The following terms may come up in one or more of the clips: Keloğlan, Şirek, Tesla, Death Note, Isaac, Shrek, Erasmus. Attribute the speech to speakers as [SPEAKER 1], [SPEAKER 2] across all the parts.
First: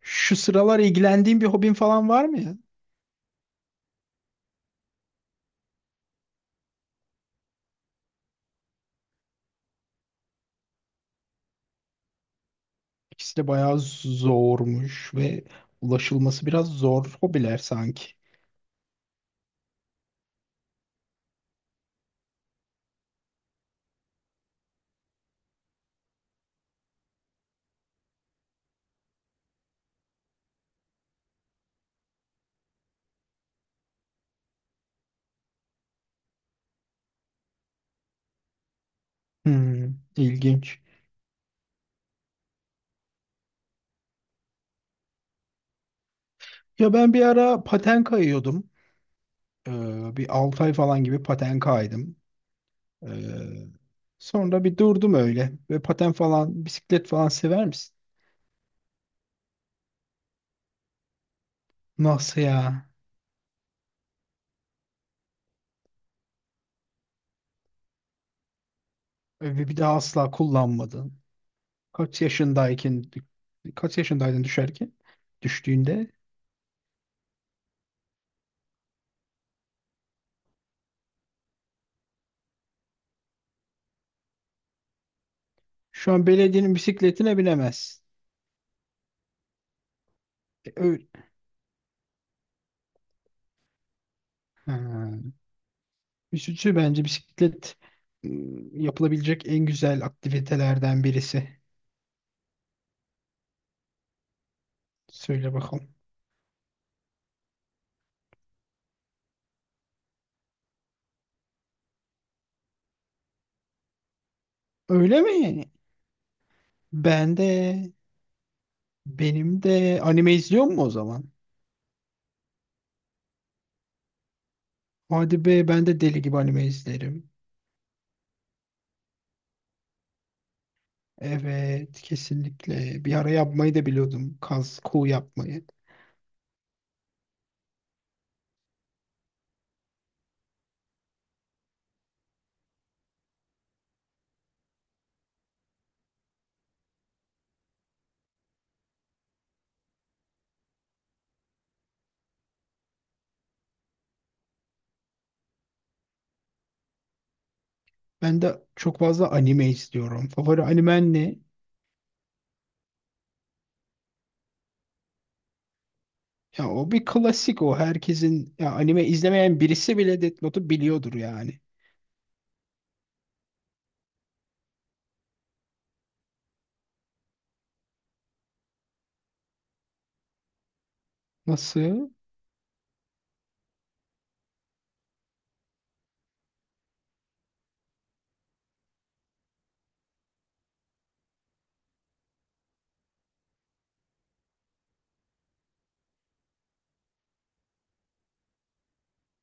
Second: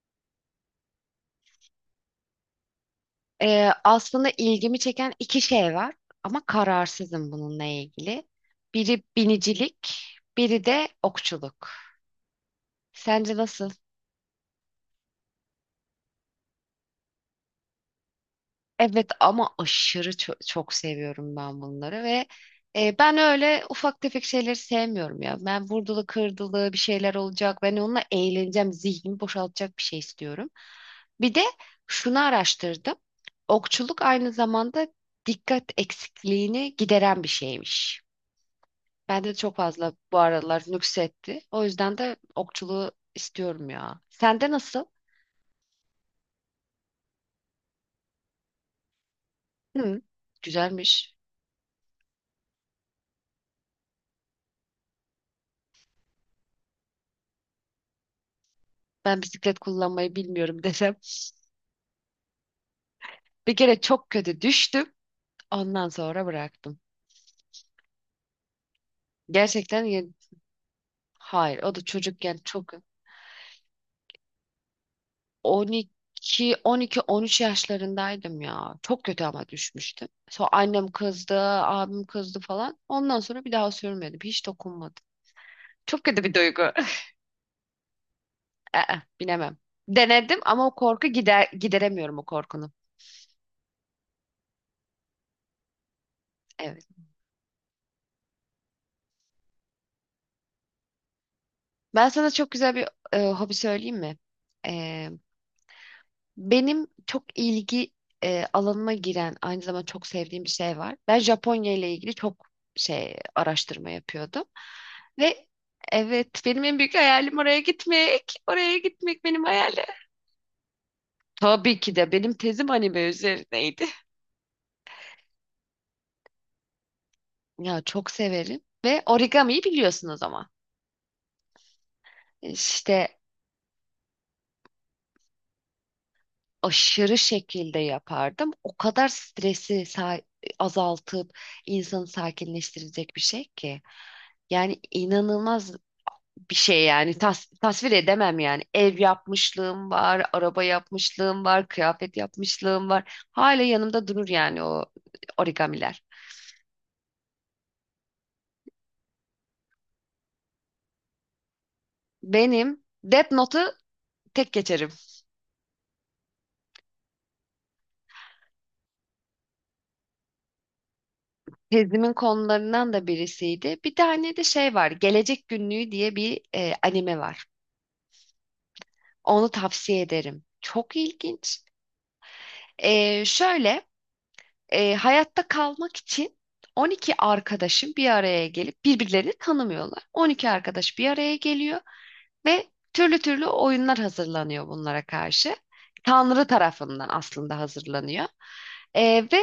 [SPEAKER 1] Şu sıralar ilgilendiğin bir hobin falan var mı ya?
[SPEAKER 2] Aslında ilgimi çeken iki şey var ama kararsızım bununla ilgili. Biri binicilik, biri de okçuluk. Sence
[SPEAKER 1] İkisi de
[SPEAKER 2] nasıl?
[SPEAKER 1] bayağı zormuş ve ulaşılması biraz zor hobiler sanki.
[SPEAKER 2] Evet, ama aşırı çok seviyorum ben bunları ve ben öyle ufak tefek şeyleri sevmiyorum ya. Ben vurdulu kırdılı bir şeyler olacak. Ben onunla eğleneceğim, zihnimi boşaltacak bir şey istiyorum. Bir de şunu araştırdım. Okçuluk aynı zamanda dikkat eksikliğini gideren bir şeymiş. Bende de çok fazla
[SPEAKER 1] Hmm,
[SPEAKER 2] bu aralar
[SPEAKER 1] ilginç.
[SPEAKER 2] nüksetti. O yüzden de okçuluğu istiyorum ya. Sende nasıl?
[SPEAKER 1] Ya ben bir ara paten kayıyordum.
[SPEAKER 2] Hı,
[SPEAKER 1] Bir 6 ay falan
[SPEAKER 2] güzelmiş.
[SPEAKER 1] gibi paten kaydım. Ee, Sonra bir durdum öyle. Ve paten falan, bisiklet falan sever misin?
[SPEAKER 2] Ben bisiklet kullanmayı bilmiyorum desem.
[SPEAKER 1] Nasıl ya?
[SPEAKER 2] Bir kere çok kötü düştüm. Ondan sonra bıraktım.
[SPEAKER 1] Ve bir
[SPEAKER 2] Gerçekten
[SPEAKER 1] daha
[SPEAKER 2] ya-
[SPEAKER 1] asla kullanmadın.
[SPEAKER 2] hayır, o da
[SPEAKER 1] Kaç
[SPEAKER 2] çocukken çok.
[SPEAKER 1] yaşındayken, kaç yaşındaydın düşerken? Düştüğünde.
[SPEAKER 2] 12. 12, 13 yaşlarındaydım ya. Çok kötü ama düşmüştüm. Sonra annem kızdı, abim kızdı falan. Ondan sonra bir daha sürmedim. Hiç dokunmadım. Çok
[SPEAKER 1] Şu
[SPEAKER 2] kötü
[SPEAKER 1] an
[SPEAKER 2] bir duygu.
[SPEAKER 1] belediyenin bisikletine binemezsin.
[SPEAKER 2] Aa, binemem. Denedim ama o korku
[SPEAKER 1] Öyle.
[SPEAKER 2] gider gideremiyorum o korkunu.
[SPEAKER 1] Ha. Üzücü
[SPEAKER 2] Evet.
[SPEAKER 1] bence bisiklet yapılabilecek en güzel aktivitelerden birisi.
[SPEAKER 2] Ben sana çok güzel bir hobi söyleyeyim mi? E,
[SPEAKER 1] Söyle bakalım.
[SPEAKER 2] Benim çok ilgi alanıma giren aynı zamanda çok sevdiğim bir şey var. Ben Japonya ile ilgili çok şey araştırma yapıyordum
[SPEAKER 1] Öyle
[SPEAKER 2] ve
[SPEAKER 1] mi?
[SPEAKER 2] evet, benim en büyük
[SPEAKER 1] Ben
[SPEAKER 2] hayalim
[SPEAKER 1] de
[SPEAKER 2] oraya gitmek. Oraya gitmek benim
[SPEAKER 1] benim
[SPEAKER 2] hayalim.
[SPEAKER 1] de anime izliyor mu o zaman?
[SPEAKER 2] Tabii ki de benim tezim anime üzerineydi.
[SPEAKER 1] Hadi be ben de deli gibi anime izlerim.
[SPEAKER 2] Ya çok severim ve origamiyi biliyorsunuz ama.
[SPEAKER 1] Evet, kesinlikle.
[SPEAKER 2] İşte
[SPEAKER 1] Bir ara yapmayı da biliyordum. Kaz, kuğu yapmayı.
[SPEAKER 2] aşırı şekilde yapardım. O kadar stresi azaltıp insanı sakinleştirecek bir şey ki. Yani inanılmaz bir şey yani, tasvir edemem yani. Ev yapmışlığım var, araba yapmışlığım var, kıyafet yapmışlığım var. Hala yanımda durur yani o origamiler.
[SPEAKER 1] Ben de çok fazla anime izliyorum. Favori animen ne?
[SPEAKER 2] Benim Death Note'u tek geçerim.
[SPEAKER 1] Ya o bir klasik o. Herkesin, ya anime izlemeyen birisi bile Death Note'u biliyordur yani.
[SPEAKER 2] Tezimin konularından da birisiydi. Bir tane de şey var. Gelecek Günlüğü diye bir anime var. Onu tavsiye ederim. Çok ilginç.
[SPEAKER 1] Nasıl?
[SPEAKER 2] Şöyle, hayatta kalmak için 12 arkadaşın bir araya gelip birbirlerini tanımıyorlar. 12 arkadaş bir araya geliyor ve türlü türlü oyunlar hazırlanıyor bunlara karşı. Tanrı tarafından aslında hazırlanıyor. Ve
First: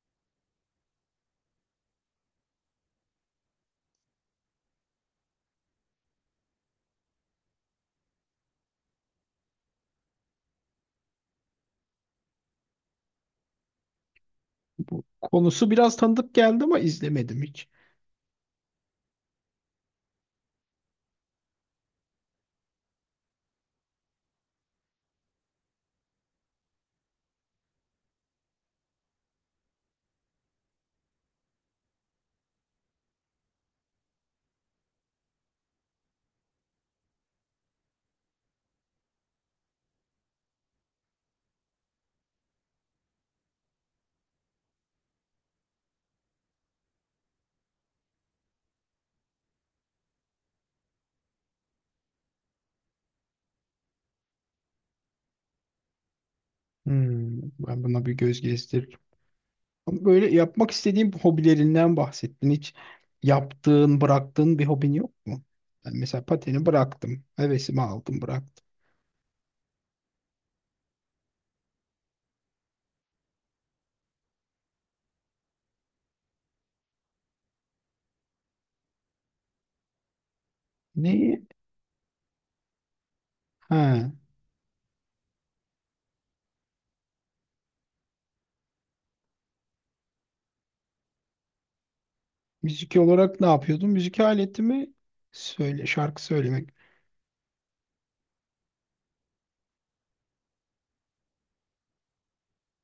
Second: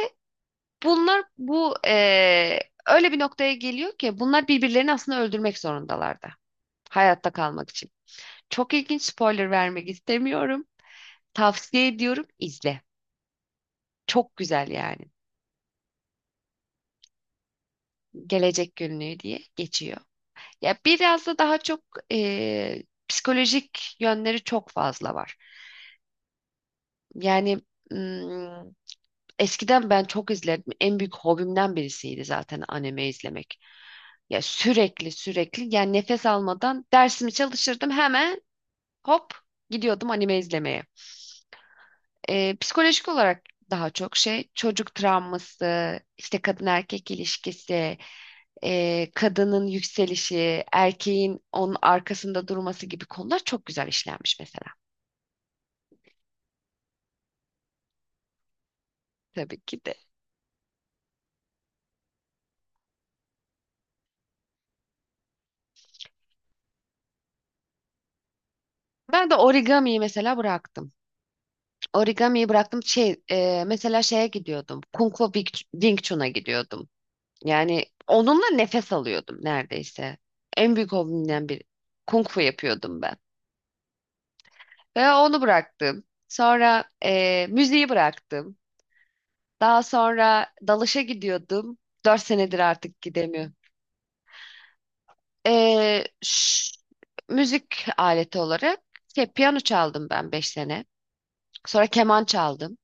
[SPEAKER 2] bunlar bu öyle bir noktaya geliyor ki bunlar birbirlerini aslında öldürmek zorundalar da hayatta kalmak için. Çok ilginç, spoiler vermek istemiyorum. Tavsiye ediyorum, izle. Çok güzel yani.
[SPEAKER 1] Konusu biraz tanıdık geldi ama izlemedim hiç.
[SPEAKER 2] Gelecek günlüğü diye geçiyor. Ya biraz da daha çok psikolojik yönleri çok fazla var. Yani mm, eskiden ben çok izledim. En büyük hobimden birisiydi zaten anime izlemek. Ya sürekli sürekli yani nefes almadan dersimi çalışırdım, hemen hop gidiyordum anime izlemeye. Psikolojik olarak daha çok şey çocuk travması, işte kadın erkek ilişkisi, kadının yükselişi, erkeğin onun arkasında durması gibi konular çok güzel işlenmiş mesela.
[SPEAKER 1] Hmm, ben buna bir göz gezdiririm.
[SPEAKER 2] Tabii ki de.
[SPEAKER 1] Ama böyle yapmak istediğim hobilerinden bahsettin. Hiç yaptığın, bıraktığın bir hobin yok mu? Ben mesela pateni bıraktım. Hevesimi aldım, bıraktım.
[SPEAKER 2] Ben de origamiyi mesela bıraktım. Origamiyi bıraktım. Şey, mesela şeye gidiyordum. Kung Fu Wing Chun'a gidiyordum. Yani onunla nefes alıyordum neredeyse. En büyük
[SPEAKER 1] Neyi?
[SPEAKER 2] hobimden biri. Kung Fu yapıyordum ben.
[SPEAKER 1] Ha,
[SPEAKER 2] Ve onu bıraktım. Sonra müziği bıraktım. Daha sonra dalışa gidiyordum. 4 senedir
[SPEAKER 1] müzik
[SPEAKER 2] artık
[SPEAKER 1] olarak ne
[SPEAKER 2] gidemiyorum.
[SPEAKER 1] yapıyordum? Müzik aletimi söyle,
[SPEAKER 2] Ee,
[SPEAKER 1] şarkı söylemek.
[SPEAKER 2] ş- Müzik aleti olarak şey, piyano çaldım ben 5 sene. Sonra keman çaldım.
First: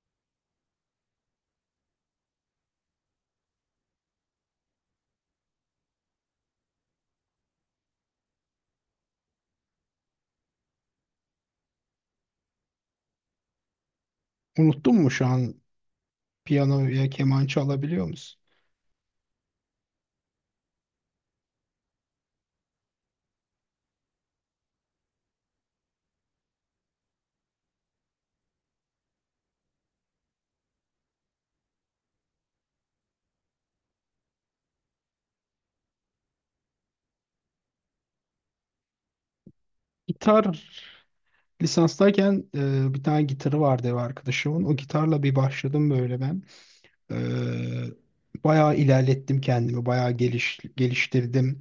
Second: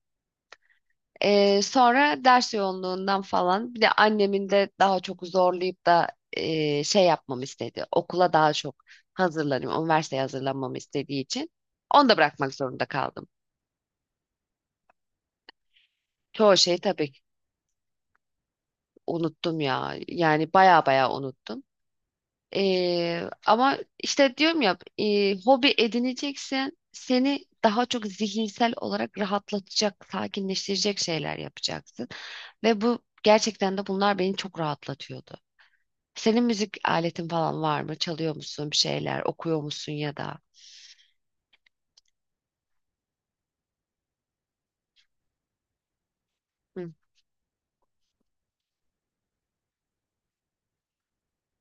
[SPEAKER 2] Sonra ders yoğunluğundan falan, bir de annemin de daha çok zorlayıp da şey yapmamı istedi. Okula daha çok hazırlanayım, üniversiteye hazırlanmamı istediği için onu da bırakmak zorunda kaldım.
[SPEAKER 1] Unuttun mu şu an
[SPEAKER 2] Çoğu şeyi
[SPEAKER 1] piyano ya
[SPEAKER 2] tabii ki
[SPEAKER 1] keman çalabiliyor musun?
[SPEAKER 2] unuttum ya. Yani baya baya unuttum. Ama işte diyorum ya, hobi edineceksen seni daha çok zihinsel olarak rahatlatacak, sakinleştirecek şeyler yapacaksın. Ve bu gerçekten de bunlar beni çok rahatlatıyordu. Senin müzik aletin falan var mı? Çalıyor musun bir şeyler? Okuyor musun ya da?
[SPEAKER 1] Gitar lisanstayken bir tane gitarı vardı ev arkadaşımın. O gitarla bir başladım böyle ben.
[SPEAKER 2] Hı.
[SPEAKER 1] Bayağı ilerlettim kendimi, bayağı geliştirdim.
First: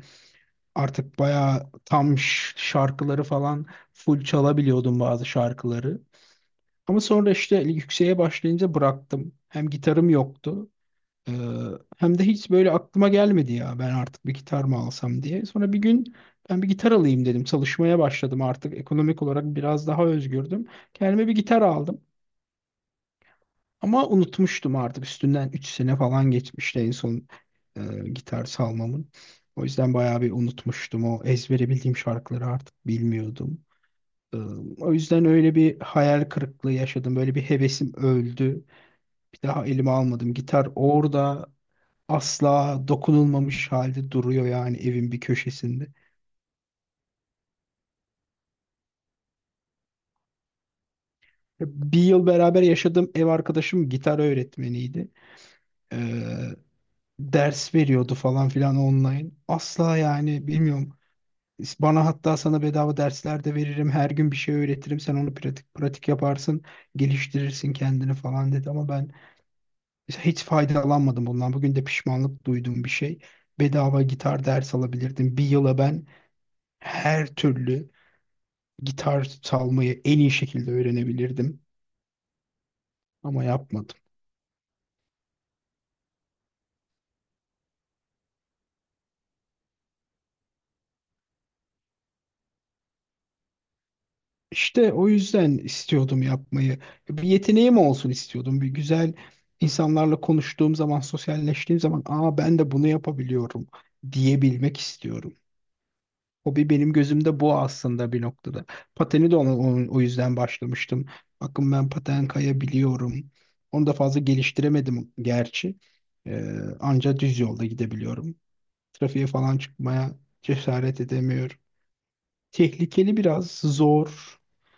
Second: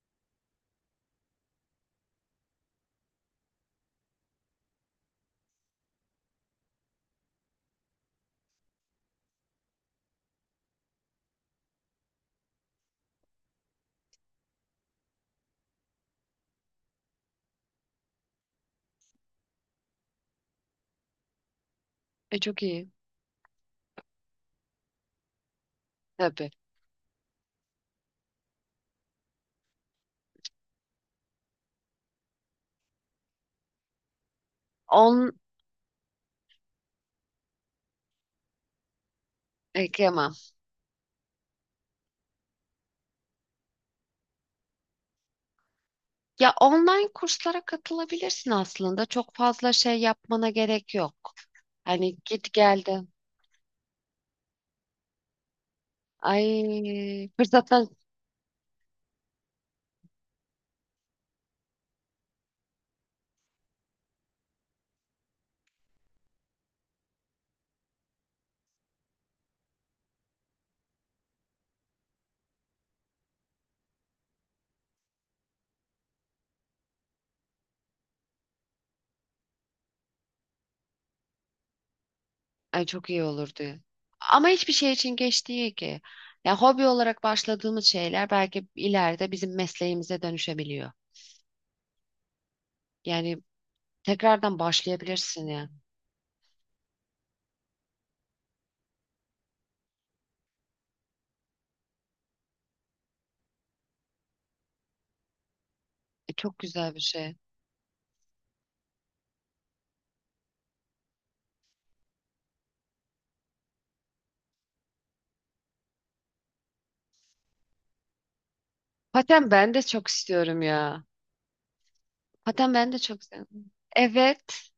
[SPEAKER 1] Artık bayağı tam şarkıları falan full çalabiliyordum bazı şarkıları. Ama sonra işte yükseğe başlayınca bıraktım. Hem gitarım yoktu, ee, hem de hiç böyle aklıma gelmedi ya ben artık bir gitar mı alsam diye. Sonra bir gün ben bir gitar alayım dedim. Çalışmaya başladım, artık ekonomik olarak biraz daha özgürdüm. Kendime bir gitar aldım.
[SPEAKER 2] E, çok iyi.
[SPEAKER 1] Ama unutmuştum, artık üstünden 3 sene falan
[SPEAKER 2] Tabii.
[SPEAKER 1] geçmişti en son e, gitar salmamın. O yüzden bayağı bir unutmuştum. O ezbere bildiğim şarkıları artık bilmiyordum. E, O yüzden
[SPEAKER 2] On,
[SPEAKER 1] öyle bir hayal kırıklığı yaşadım. Böyle bir hevesim öldü. Bir daha elime
[SPEAKER 2] Kıyamam.
[SPEAKER 1] almadım. Gitar orada asla dokunulmamış halde duruyor yani evin bir köşesinde.
[SPEAKER 2] Ya online kurslara katılabilirsin aslında. Çok fazla şey yapmana gerek yok.
[SPEAKER 1] E, Bir
[SPEAKER 2] Hani
[SPEAKER 1] yıl
[SPEAKER 2] git
[SPEAKER 1] beraber yaşadığım
[SPEAKER 2] geldim.
[SPEAKER 1] ev arkadaşım gitar öğretmeniydi. E,
[SPEAKER 2] Ay
[SPEAKER 1] Ders
[SPEAKER 2] fırsattan
[SPEAKER 1] veriyordu falan filan online. Asla yani bilmiyorum. Bana hatta, sana bedava dersler de veririm. Her gün bir şey öğretirim. Sen onu pratik pratik yaparsın. Geliştirirsin kendini falan dedi. Ama ben hiç faydalanmadım bundan. Bugün de pişmanlık duyduğum bir şey. Bedava gitar ders alabilirdim. Bir yıla ben her türlü gitar çalmayı en iyi şekilde öğrenebilirdim.
[SPEAKER 2] Ay, çok iyi
[SPEAKER 1] Ama
[SPEAKER 2] olurdu.
[SPEAKER 1] yapmadım.
[SPEAKER 2] Ama hiçbir şey için geç değil ki. Ya hobi olarak başladığımız şeyler belki ileride bizim mesleğimize dönüşebiliyor. Yani tekrardan
[SPEAKER 1] İşte o
[SPEAKER 2] başlayabilirsin
[SPEAKER 1] yüzden
[SPEAKER 2] ya.
[SPEAKER 1] istiyordum yapmayı. Bir yeteneğim olsun istiyordum. Bir güzel, insanlarla konuştuğum zaman, sosyalleştiğim zaman, aa ben de bunu yapabiliyorum diyebilmek istiyorum.
[SPEAKER 2] Çok
[SPEAKER 1] Hobi benim
[SPEAKER 2] güzel bir şey.
[SPEAKER 1] gözümde bu aslında bir noktada. Pateni de ona, o yüzden başlamıştım. Bakın ben paten kayabiliyorum. Onu da fazla geliştiremedim gerçi. Ee, Anca düz yolda gidebiliyorum. Trafiğe
[SPEAKER 2] Paten
[SPEAKER 1] falan
[SPEAKER 2] ben de çok
[SPEAKER 1] çıkmaya
[SPEAKER 2] istiyorum
[SPEAKER 1] cesaret
[SPEAKER 2] ya.
[SPEAKER 1] edemiyorum.
[SPEAKER 2] Paten ben de
[SPEAKER 1] Tehlikeli
[SPEAKER 2] çok
[SPEAKER 1] biraz,
[SPEAKER 2] istiyorum.
[SPEAKER 1] zor.
[SPEAKER 2] Evet.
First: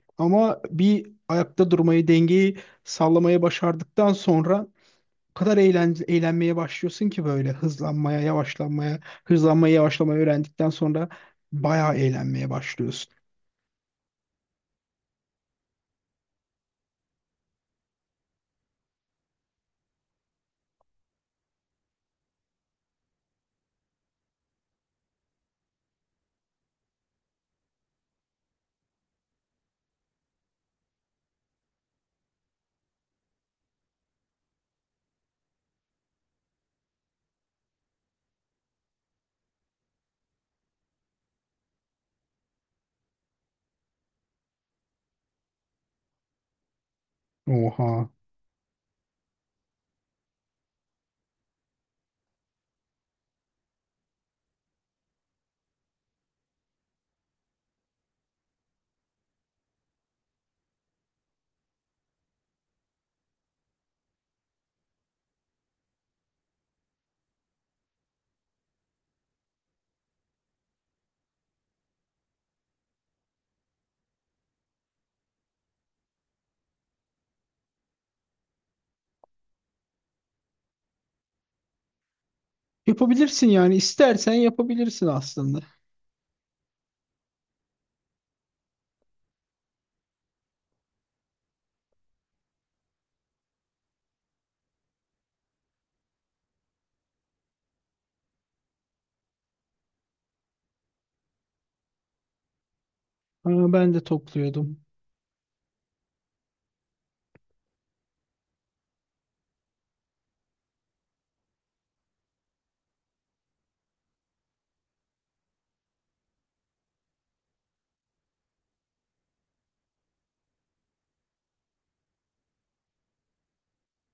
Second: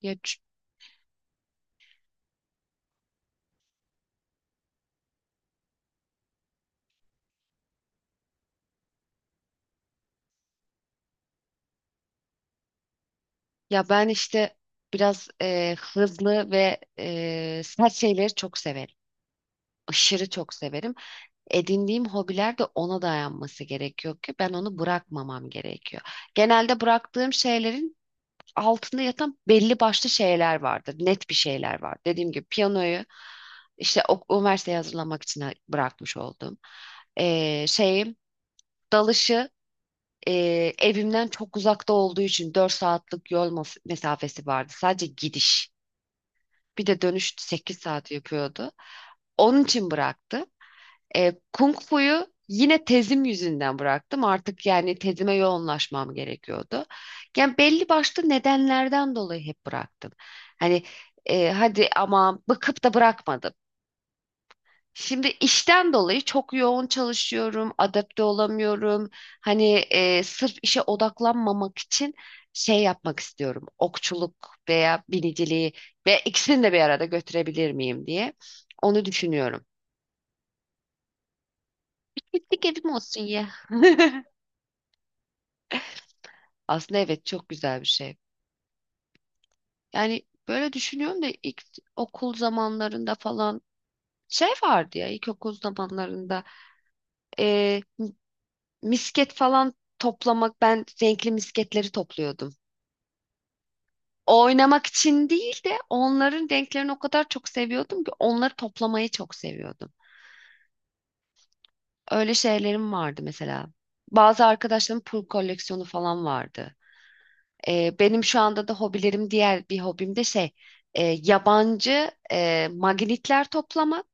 [SPEAKER 2] Ya, ç-
[SPEAKER 1] Ama bir ayakta durmayı, dengeyi sallamayı başardıktan sonra o kadar eğlenmeye başlıyorsun ki böyle hızlanmaya, yavaşlanmaya, hızlanmayı, yavaşlamayı öğrendikten sonra bayağı eğlenmeye başlıyorsun.
[SPEAKER 2] Ya, ben işte biraz hızlı ve sert şeyleri çok severim. Aşırı çok severim. Edindiğim hobiler de ona dayanması gerekiyor ki ben onu bırakmamam gerekiyor. Genelde bıraktığım şeylerin altında yatan belli başlı şeyler vardır. Net bir şeyler var. Dediğim gibi piyanoyu işte üniversiteye hazırlamak için bırakmış oldum. Şeyim, dalışı, e, evimden çok uzakta olduğu için 4 saatlik yol mesafesi vardı. Sadece gidiş. Bir de dönüş sekiz
[SPEAKER 1] Oha.
[SPEAKER 2] saat yapıyordu. Onun için bıraktım. Kung Fu'yu yine tezim yüzünden bıraktım. Artık yani tezime yoğunlaşmam gerekiyordu. Yani belli başlı nedenlerden dolayı hep bıraktım. Hani, hadi ama bıkıp da bırakmadım. Şimdi işten dolayı çok yoğun çalışıyorum, adapte olamıyorum. Hani, sırf işe odaklanmamak için şey yapmak istiyorum. Okçuluk veya biniciliği, ve ikisini de bir arada götürebilir miyim diye onu düşünüyorum. Gittik evim olsun ya.
[SPEAKER 1] Yapabilirsin yani, istersen yapabilirsin aslında.
[SPEAKER 2] Aslında evet, çok güzel bir şey. Yani böyle düşünüyorum da ilk okul zamanlarında falan şey vardı ya, ilkokul zamanlarında e, misket falan toplamak, ben renkli misketleri topluyordum.
[SPEAKER 1] Aa, ben de topluyordum.
[SPEAKER 2] Oynamak için değil de onların renklerini o kadar çok seviyordum ki onları toplamayı çok seviyordum. Öyle şeylerim vardı mesela. Bazı arkadaşlarımın pul koleksiyonu falan vardı. Benim şu anda da hobilerim, diğer bir hobim de şey, yabancı magnetler toplamak.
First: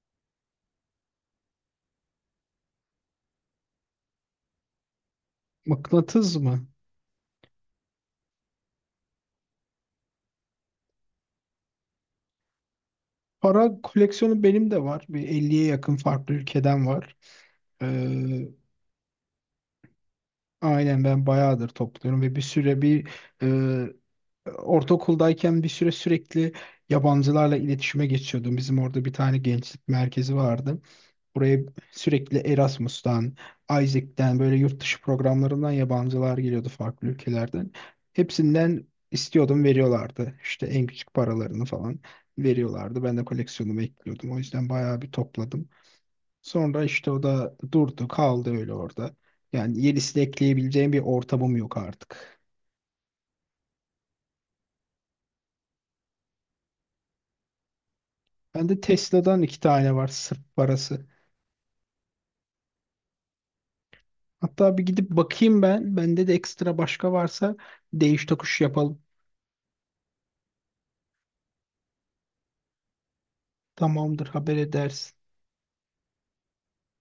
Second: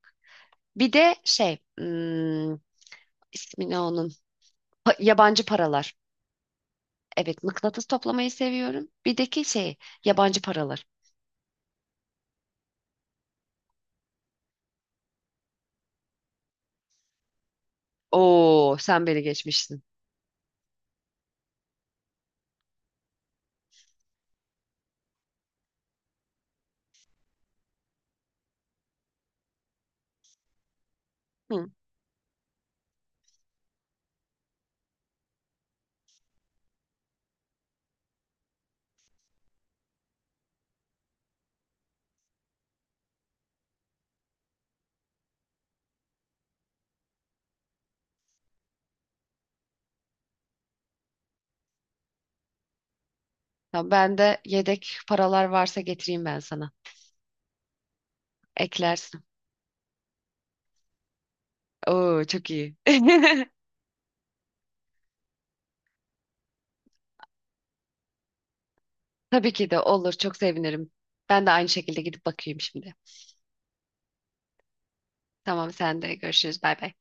[SPEAKER 2] Bir de şey, ismi ne onun? Yabancı paralar.
[SPEAKER 1] Mıknatıs mı?
[SPEAKER 2] Evet, mıknatıs toplamayı seviyorum. Bir de ki şey, yabancı paralar.
[SPEAKER 1] Para koleksiyonu benim de var. Bir 50'ye yakın farklı ülkeden var. Ee,
[SPEAKER 2] Oo, sen beni geçmişsin.
[SPEAKER 1] aynen, ben bayağıdır topluyorum ve bir süre e, ortaokuldayken bir süre sürekli yabancılarla iletişime geçiyordum. Bizim orada bir tane gençlik merkezi vardı. Buraya
[SPEAKER 2] Hı.
[SPEAKER 1] sürekli Erasmus'tan, Isaac'ten böyle yurt dışı programlarından yabancılar geliyordu farklı ülkelerden. Hepsinden istiyordum, veriyorlardı. İşte en küçük paralarını falan veriyorlardı. Ben de koleksiyonumu ekliyordum. O yüzden bayağı bir topladım. Sonra işte o da durdu kaldı öyle orada. Yani yenisi de ekleyebileceğim bir ortamım yok artık.
[SPEAKER 2] Tamam, ben de yedek paralar varsa getireyim ben sana.
[SPEAKER 1] Bende
[SPEAKER 2] Eklersin.
[SPEAKER 1] Tesla'dan iki tane var sırf parası.
[SPEAKER 2] Oo, çok iyi.
[SPEAKER 1] Hatta bir gidip bakayım ben. Bende de ekstra başka varsa değiş tokuş yapalım.
[SPEAKER 2] Tabii ki de olur, çok sevinirim. Ben de aynı şekilde gidip bakayım şimdi.
[SPEAKER 1] Tamamdır, haber edersin.
[SPEAKER 2] Tamam, sen de görüşürüz, bay bay.